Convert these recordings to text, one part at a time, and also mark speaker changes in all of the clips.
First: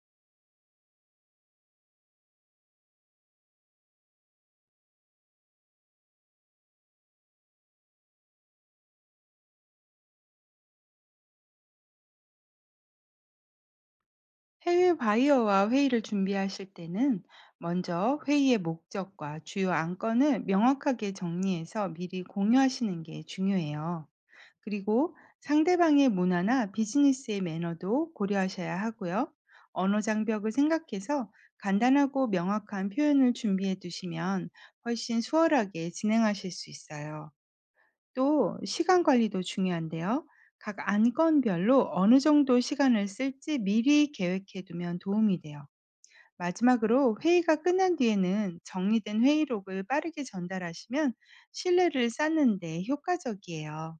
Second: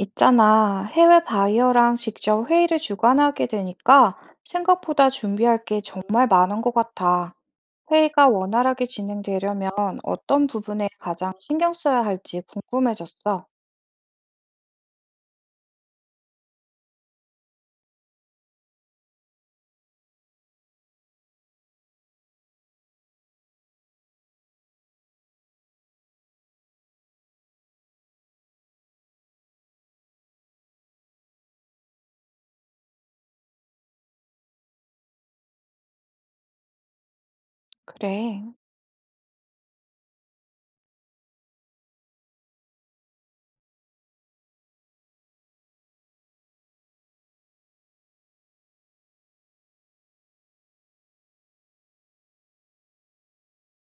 Speaker 1: 있잖아, 해외 바이어랑 직접 회의를 주관하게 되니까 생각보다 준비할 게 정말 많은 것 같아. 회의가 원활하게 진행되려면 어떤 부분에 가장 신경 써야 할지 궁금해졌어.
Speaker 2: 해외 바이어와 회의를 준비하실 때는 먼저 회의의 목적과 주요 안건을 명확하게 정리해서 미리 공유하시는 게 중요해요. 그리고 상대방의 문화나 비즈니스의 매너도 고려하셔야 하고요. 언어 장벽을 생각해서 간단하고 명확한 표현을 준비해 두시면 훨씬 수월하게 진행하실 수 있어요.
Speaker 1: 그래,
Speaker 2: 또 시간 관리도 중요한데요. 각 안건별로 어느 정도 시간을 쓸지 미리 계획해 두면 도움이 돼요. 마지막으로 회의가 끝난 뒤에는 정리된 회의록을 빠르게 전달하시면 신뢰를 쌓는데 효과적이에요.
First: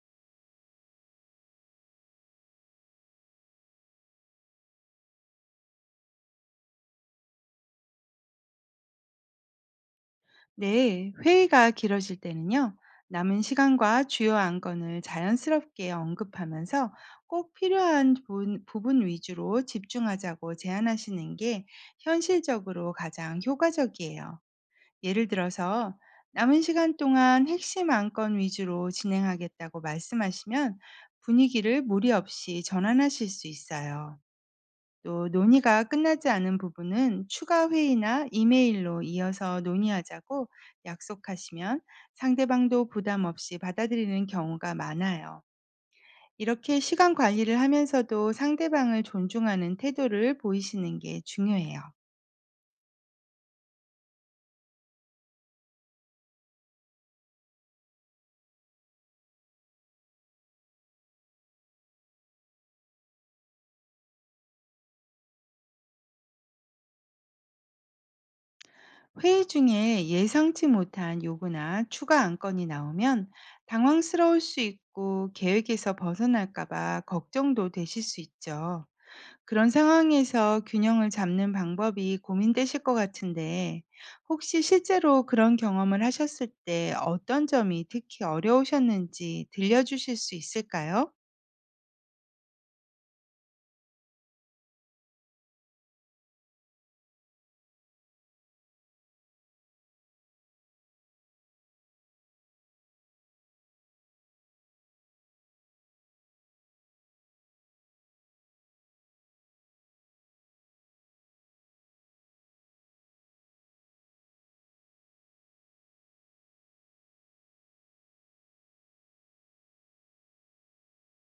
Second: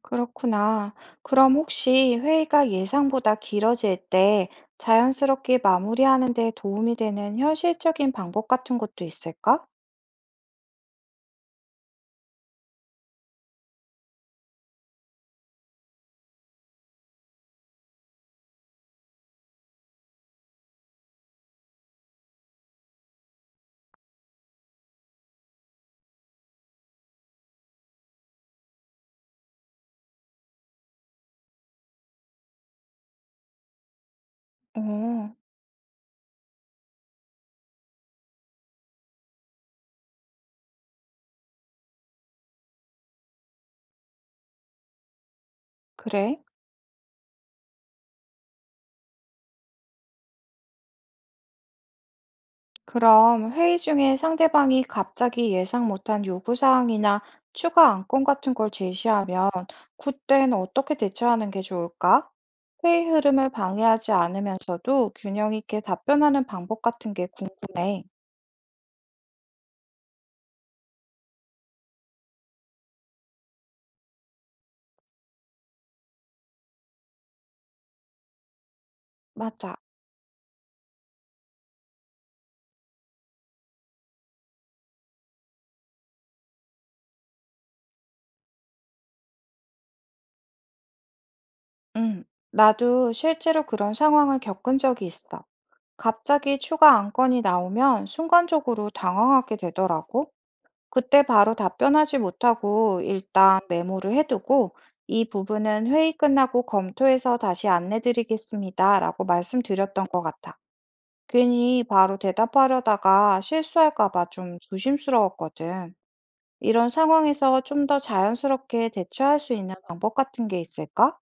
Speaker 1: 그렇구나. 그럼 혹시 회의가 예상보다 길어질 때 자연스럽게 마무리하는 데 도움이 되는 현실적인 방법 같은 것도 있을까?
Speaker 2: 네, 회의가 길어질 때는요. 남은 시간과 주요 안건을 자연스럽게 언급하면서 꼭 필요한 부분, 부분 위주로 집중하자고 제안하시는 게 현실적으로 가장 효과적이에요. 예를 들어서 남은 시간 동안 핵심 안건 위주로 진행하겠다고 말씀하시면 분위기를 무리 없이 전환하실 수 있어요. 또
Speaker 1: 어,
Speaker 2: 논의가 끝나지 않은 부분은 추가 회의나 이메일로 이어서 논의하자고 약속하시면 상대방도 부담 없이 받아들이는 경우가 많아요.
Speaker 1: 그래.
Speaker 2: 이렇게 시간 관리를 하면서도 상대방을 존중하는 태도를 보이시는 게 중요해요.
Speaker 1: 그럼 회의 중에 상대방이 갑자기 예상 못한 요구사항이나 추가 안건 같은 걸 제시하면 그때는 어떻게 대처하는 게 좋을까? 회의 흐름을 방해하지 않으면서도 균형 있게 답변하는 방법 같은 게 궁금해.
Speaker 2: 회의 중에 예상치 못한 요구나 추가 안건이 나오면 당황스러울 수 있고 계획에서 벗어날까봐 걱정도 되실 수 있죠. 그런
Speaker 1: 맞아.
Speaker 2: 상황에서 균형을 잡는 방법이 고민되실 것 같은데 혹시 실제로 그런 경험을 하셨을 때 어떤 점이 특히 어려우셨는지 들려주실 수 있을까요?
Speaker 1: 응. 나도 실제로 그런 상황을 겪은 적이 있어. 갑자기 추가 안건이 나오면 순간적으로 당황하게 되더라고. 그때 바로 답변하지 못하고 일단 메모를 해두고 이 부분은 회의 끝나고 검토해서 다시 안내드리겠습니다. 라고 말씀드렸던 것 같아. 괜히 바로 대답하려다가 실수할까 봐 좀 조심스러웠거든. 이런 상황에서 좀 더 자연스럽게 대처할 수 있는 방법 같은 게 있을까?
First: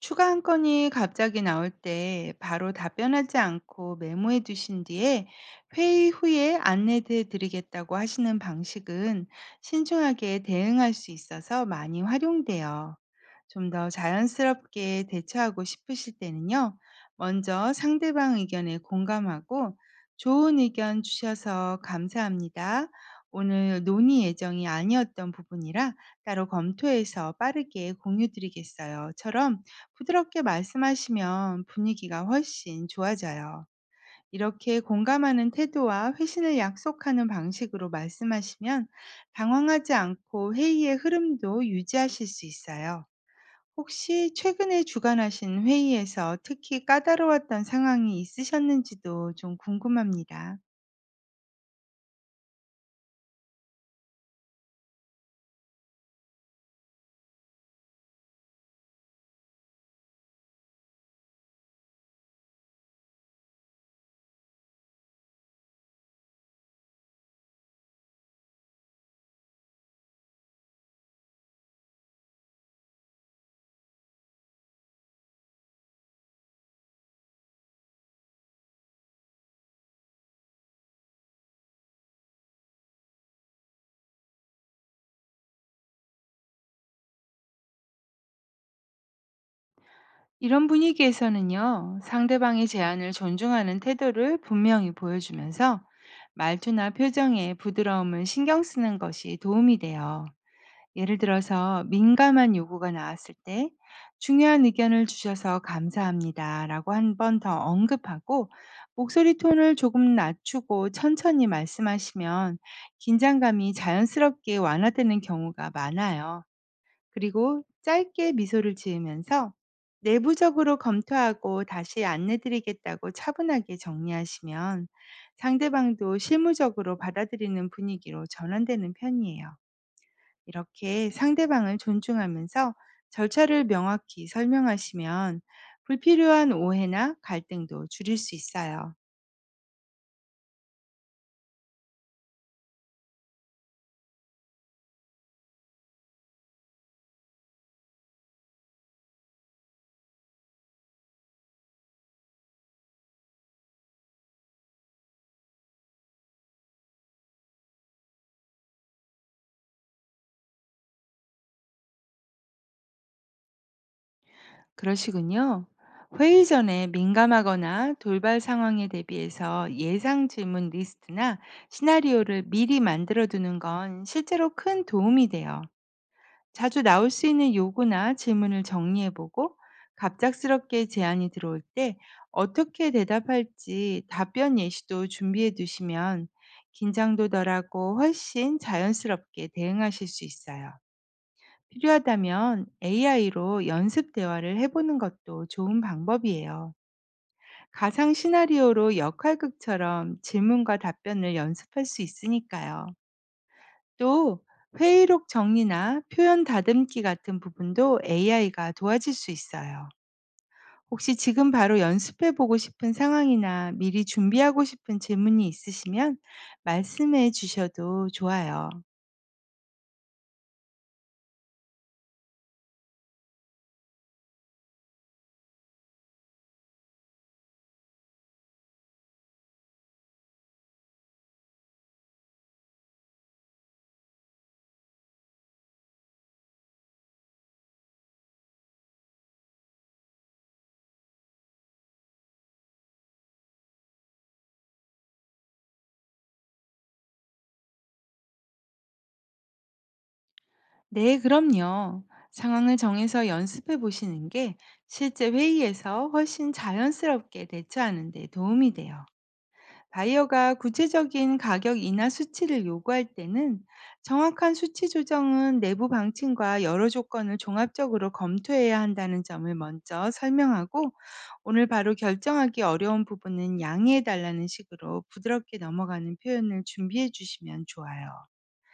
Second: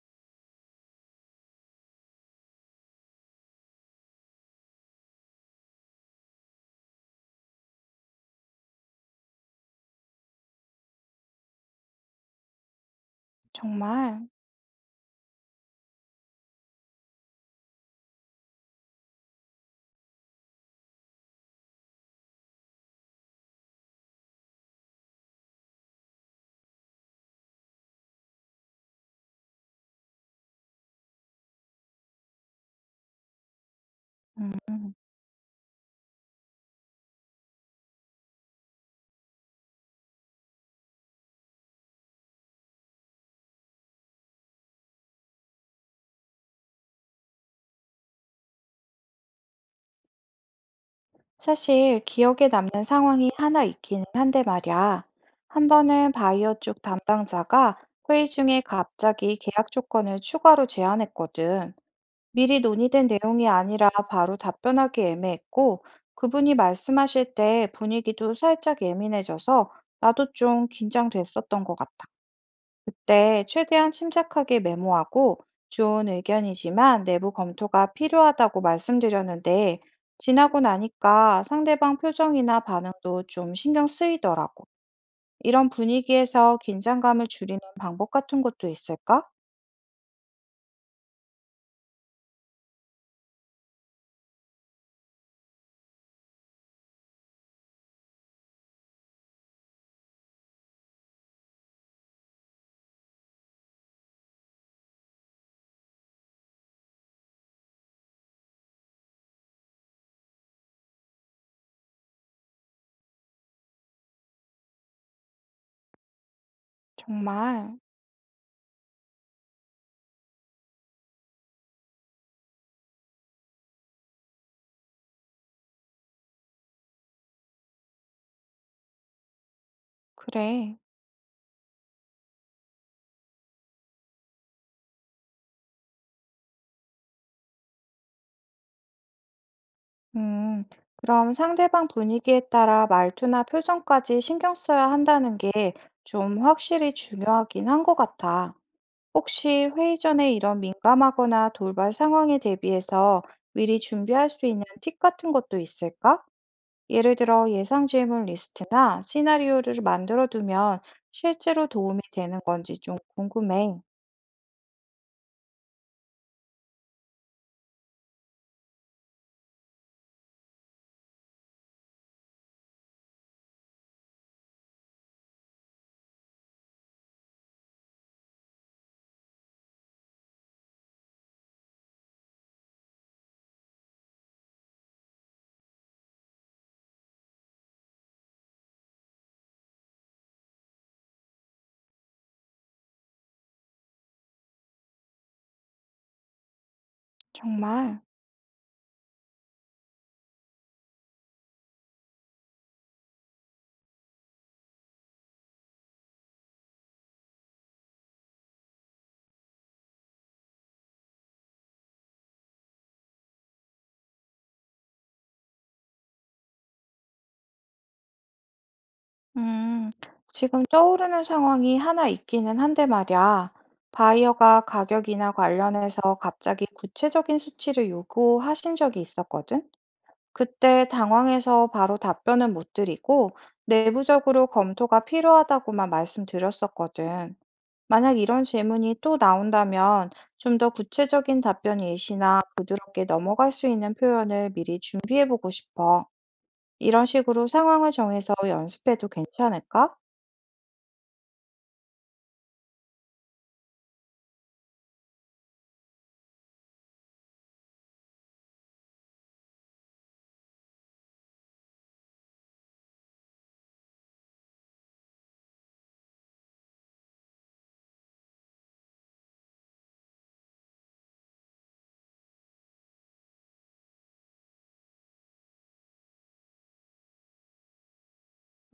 Speaker 2: 추가 한 건이 갑자기 나올 때 바로 답변하지 않고 메모해 두신 뒤에 회의 후에 안내해 드리겠다고 하시는 방식은 신중하게 대응할 수 있어서 많이 활용돼요. 좀 더
Speaker 1: 정말.
Speaker 2: 자연스럽게 대처하고 싶으실 때는요, 먼저 상대방 의견에 공감하고 좋은 의견 주셔서 감사합니다. 오늘 논의 예정이 아니었던 부분이라 따로 검토해서 빠르게 공유 드리겠어요.처럼 부드럽게 말씀하시면 분위기가 훨씬 좋아져요. 이렇게
Speaker 1: 음.
Speaker 2: 공감하는 태도와 회신을 약속하는 방식으로 말씀하시면 당황하지 않고 회의의 흐름도 유지하실 수 있어요. 혹시 최근에 주관하신 회의에서 특히 까다로웠던 상황이 있으셨는지도 좀 궁금합니다.
Speaker 1: 사실 기억에 남는 상황이 하나 있기는 한데 말이야. 한 번은 바이오 쪽 담당자가 회의 중에 갑자기 계약 조건을 추가로 제안했거든. 미리 논의된 내용이 아니라 바로 답변하기 애매했고, 그분이 말씀하실 때 분위기도 살짝 예민해져서 나도 좀 긴장됐었던 것 같아. 그때 최대한 침착하게 메모하고 좋은 의견이지만 내부 검토가 필요하다고 말씀드렸는데 지나고 나니까 상대방 표정이나 반응도 좀 신경 쓰이더라고. 이런 분위기에서 긴장감을 줄이는 방법 같은 것도 있을까?
Speaker 2: 이런 분위기에서는요, 상대방의 제안을 존중하는 태도를 분명히 보여주면서 말투나 표정에 부드러움을 신경 쓰는 것이 도움이 돼요. 예를 들어서 민감한 요구가 나왔을 때 중요한 의견을 주셔서 감사합니다 라고 한 번 더 언급하고 목소리 톤을 조금 낮추고 천천히 말씀하시면 긴장감이 자연스럽게 완화되는 경우가 많아요. 그리고
Speaker 1: 정말,
Speaker 2: 짧게 미소를 지으면서 내부적으로 검토하고 다시 안내드리겠다고 차분하게 정리하시면 상대방도 실무적으로 받아들이는 분위기로 전환되는 편이에요.
Speaker 1: 그래.
Speaker 2: 이렇게 상대방을 존중하면서 절차를 명확히 설명하시면 불필요한 오해나 갈등도 줄일 수 있어요.
Speaker 1: 음, 그럼 상대방 분위기에 따라 말투나 표정까지 신경 써야 한다는 게 좀 확실히 중요하긴 한 것 같아. 혹시 회의 전에 이런 민감하거나 돌발 상황에 대비해서 미리 준비할 수 있는 팁 같은 것도 있을까? 예를 들어 예상 질문 리스트나 시나리오를 만들어 두면 실제로 도움이 되는 건지 좀 궁금해.
Speaker 2: 그러시군요. 회의 전에 민감하거나 돌발 상황에 대비해서 예상 질문 리스트나 시나리오를 미리 만들어 두는 건 실제로 큰 도움이 돼요. 자주 나올 수 있는 요구나 질문을 정리해 보고 갑작스럽게 제안이 들어올 때 어떻게 대답할지 답변 예시도 준비해 두시면 긴장도 덜하고 훨씬 자연스럽게 대응하실 수 있어요. 필요하다면 AI로 연습 대화를 해보는 것도 좋은 방법이에요.
Speaker 1: 정말?
Speaker 2: 가상 시나리오로 역할극처럼 질문과 답변을 연습할 수 있으니까요. 또 회의록 정리나 표현 다듬기 같은 부분도 AI가 도와줄 수 있어요. 혹시 지금 바로 연습해 보고 싶은 상황이나 미리 준비하고 싶은 질문이 있으시면 말씀해 주셔도 좋아요.
Speaker 1: 음, 지금 떠오르는 상황이 하나 있기는 한데 말이야. 바이어가 가격이나 관련해서 갑자기 구체적인 수치를 요구하신 적이 있었거든. 그때 당황해서 바로 답변은 못 드리고 내부적으로 검토가 필요하다고만 말씀드렸었거든. 만약 이런 질문이 또 나온다면 좀 더 구체적인 답변 예시나 부드럽게 넘어갈 수 있는 표현을 미리 준비해보고 싶어. 이런 식으로 상황을 정해서 연습해도 괜찮을까?
Speaker 2: 네, 그럼요. 상황을 정해서 연습해 보시는 게 실제 회의에서 훨씬 자연스럽게 대처하는 데 도움이 돼요. 바이어가 구체적인 가격 인하 수치를 요구할 때는 정확한 수치 조정은 내부 방침과 여러 조건을 종합적으로 검토해야 한다는 점을 먼저 설명하고 오늘 바로 결정하기 어려운 부분은 양해해 달라는 식으로 부드럽게 넘어가는 표현을 준비해 주시면 좋아요.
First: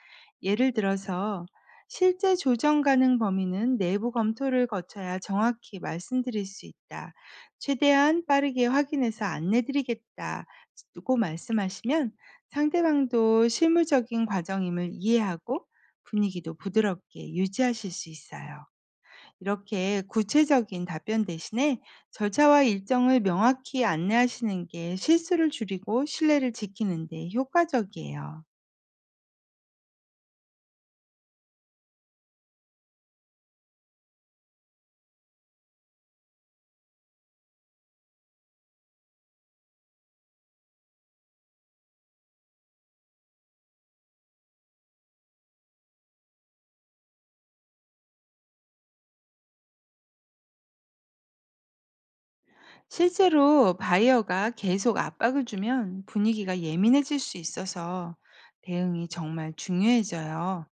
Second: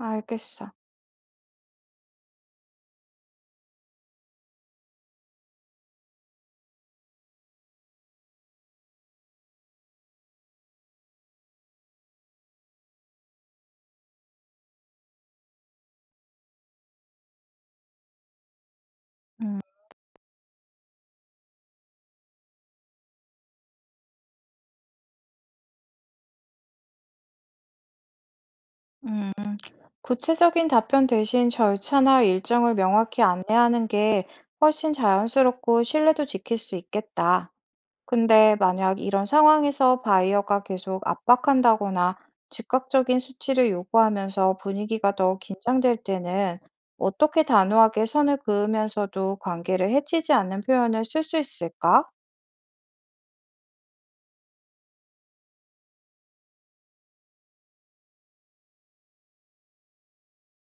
Speaker 1: 알겠어.
Speaker 2: 예를 들어서 실제 조정 가능 범위는 내부 검토를 거쳐야 정확히 말씀드릴 수 있다. 최대한 빠르게 확인해서 안내드리겠다고 말씀하시면 상대방도 실무적인 과정임을 이해하고 분위기도 부드럽게 유지하실 수 있어요. 이렇게 구체적인 답변 대신에 절차와 일정을 명확히 안내하시는 게 실수를 줄이고 신뢰를 지키는 데 효과적이에요.
Speaker 1: 구체적인 답변 대신 절차나 일정을 명확히 안내하는 게 훨씬 자연스럽고 신뢰도 지킬 수 있겠다. 근데 만약 이런 상황에서 바이어가 계속 압박한다거나 즉각적인 수치를 요구하면서 분위기가 더 긴장될 때는 어떻게 단호하게 선을 그으면서도 관계를 해치지 않는 표현을 쓸 수 있을까?
Speaker 2: 실제로 바이어가 계속 압박을 주면 분위기가 예민해질 수 있어서 대응이 정말 중요해져요.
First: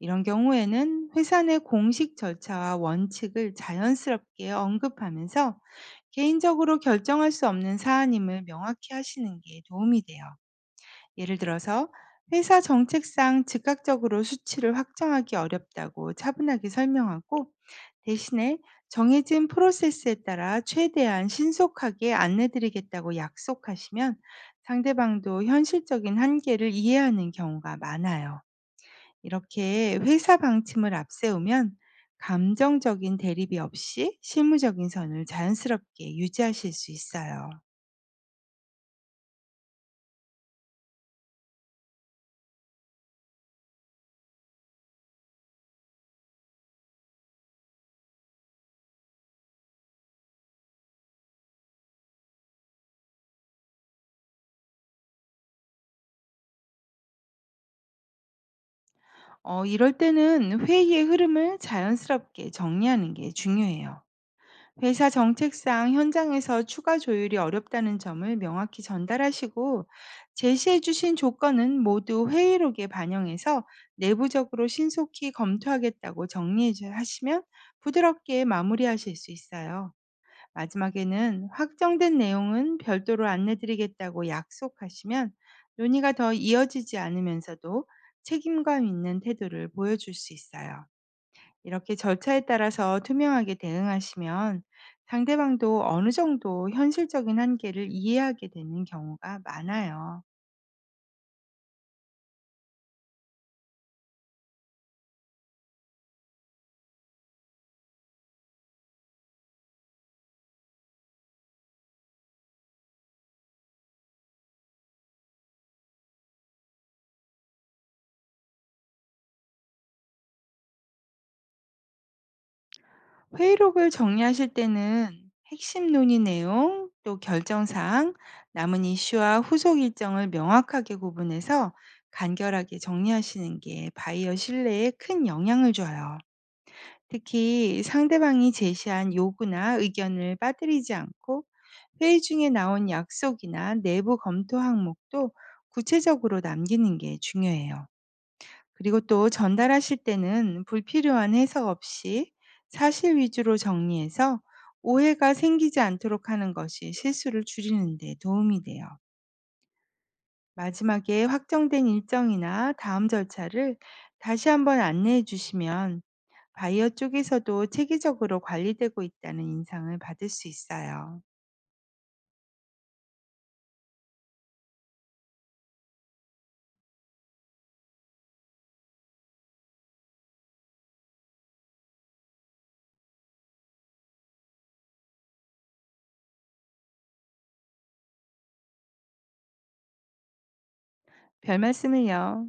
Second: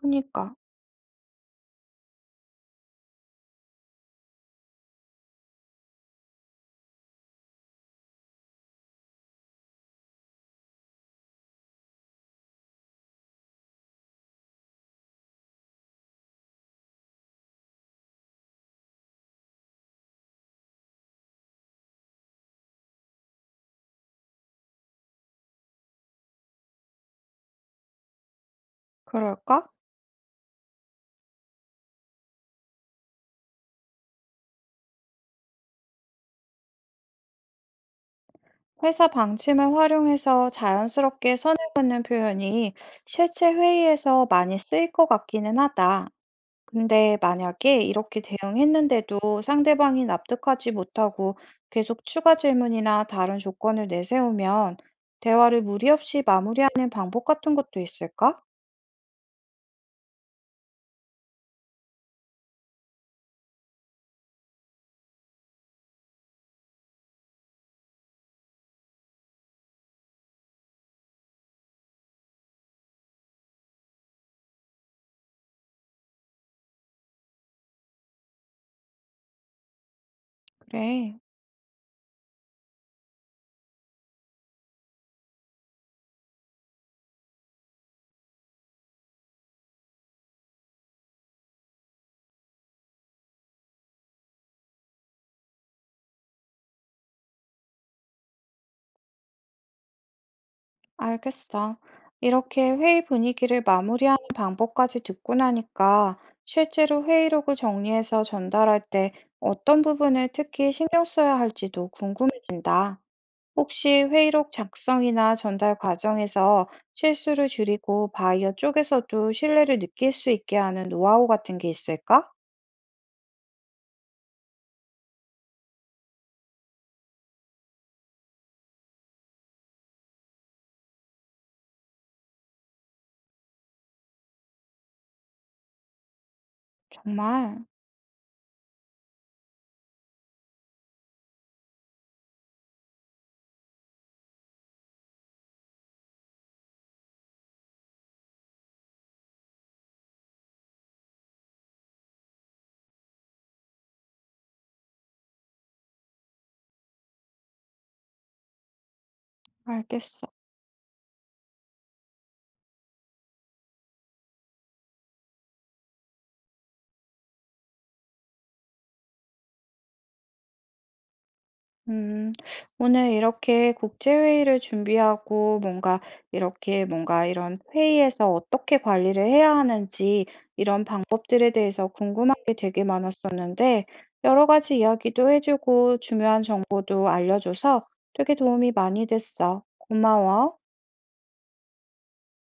Speaker 2: 이런 경우에는 회사 내 공식 절차와 원칙을 자연스럽게 언급하면서 개인적으로 결정할 수 없는 사안임을 명확히 하시는 게 도움이 돼요. 예를 들어서 회사 정책상 즉각적으로 수치를 확정하기 어렵다고 차분하게 설명하고 대신에 정해진 프로세스에 따라 최대한 신속하게 안내드리겠다고 약속하시면 상대방도 현실적인 한계를 이해하는 경우가 많아요.
Speaker 1: 그럴까?
Speaker 2: 이렇게 회사 방침을 앞세우면 감정적인 대립이 없이 실무적인 선을 자연스럽게 유지하실 수 있어요.
Speaker 1: 회사 방침을 활용해서 자연스럽게 선을 긋는 표현이 실제 회의에서 많이 쓰일 것 같기는 하다. 근데 만약에 이렇게 대응했는데도 상대방이 납득하지 못하고 계속 추가 질문이나 다른 조건을 내세우면 대화를 무리 없이 마무리하는 방법 같은 것도 있을까?
Speaker 2: 이럴 때는 회의의 흐름을 자연스럽게 정리하는 게 중요해요. 회사 정책상 현장에서 추가 조율이 어렵다는 점을 명확히 전달하시고 제시해 주신 조건은 모두 회의록에 반영해서 내부적으로 신속히 검토하겠다고 하시면 부드럽게 마무리하실 수 있어요.
Speaker 1: 그래,
Speaker 2: 마지막에는 확정된 내용은 별도로 안내드리겠다고 약속하시면 논의가 더 이어지지 않으면서도 책임감 있는 태도를 보여줄 수 있어요. 이렇게 절차에 따라서 투명하게 대응하시면 상대방도 어느 정도 현실적인 한계를 이해하게 되는 경우가 많아요.
Speaker 1: 알겠어. 이렇게 회의 분위기를 마무리하는 방법까지 듣고 나니까 실제로 회의록을 정리해서 전달할 때 어떤 부분을 특히 신경 써야 할지도 궁금해진다. 혹시 회의록 작성이나 전달 과정에서 실수를 줄이고 바이어 쪽에서도 신뢰를 느낄 수 있게 하는 노하우 같은 게 있을까?
Speaker 2: 회의록을 정리하실 때는 핵심 논의 내용, 또 결정사항, 남은 이슈와 후속 일정을 명확하게 구분해서 간결하게 정리하시는 게 바이어 신뢰에 큰 영향을 줘요.
Speaker 1: 정말.
Speaker 2: 특히 상대방이 제시한 요구나 의견을 빠뜨리지 않고 회의 중에 나온 약속이나 내부 검토 항목도 구체적으로 남기는 게 중요해요. 그리고 또 전달하실 때는 불필요한 해석 없이 사실 위주로 정리해서 오해가 생기지 않도록 하는 것이 실수를 줄이는 데 도움이 돼요.
Speaker 1: 알겠어.
Speaker 2: 마지막에 확정된 일정이나 다음 절차를 다시 한번 안내해 주시면 바이어 쪽에서도 체계적으로 관리되고 있다는 인상을 받을 수 있어요.
Speaker 1: 음, 오늘 이렇게 국제회의를 준비하고 뭔가 이렇게 뭔가 이런 회의에서 어떻게 관리를 해야 하는지 이런 방법들에 대해서 궁금한 게 되게 많았었는데 여러 가지 이야기도 해주고 중요한 정보도 알려줘서 되게 도움이 많이 됐어. 고마워.
Speaker 2: 별 말씀을요.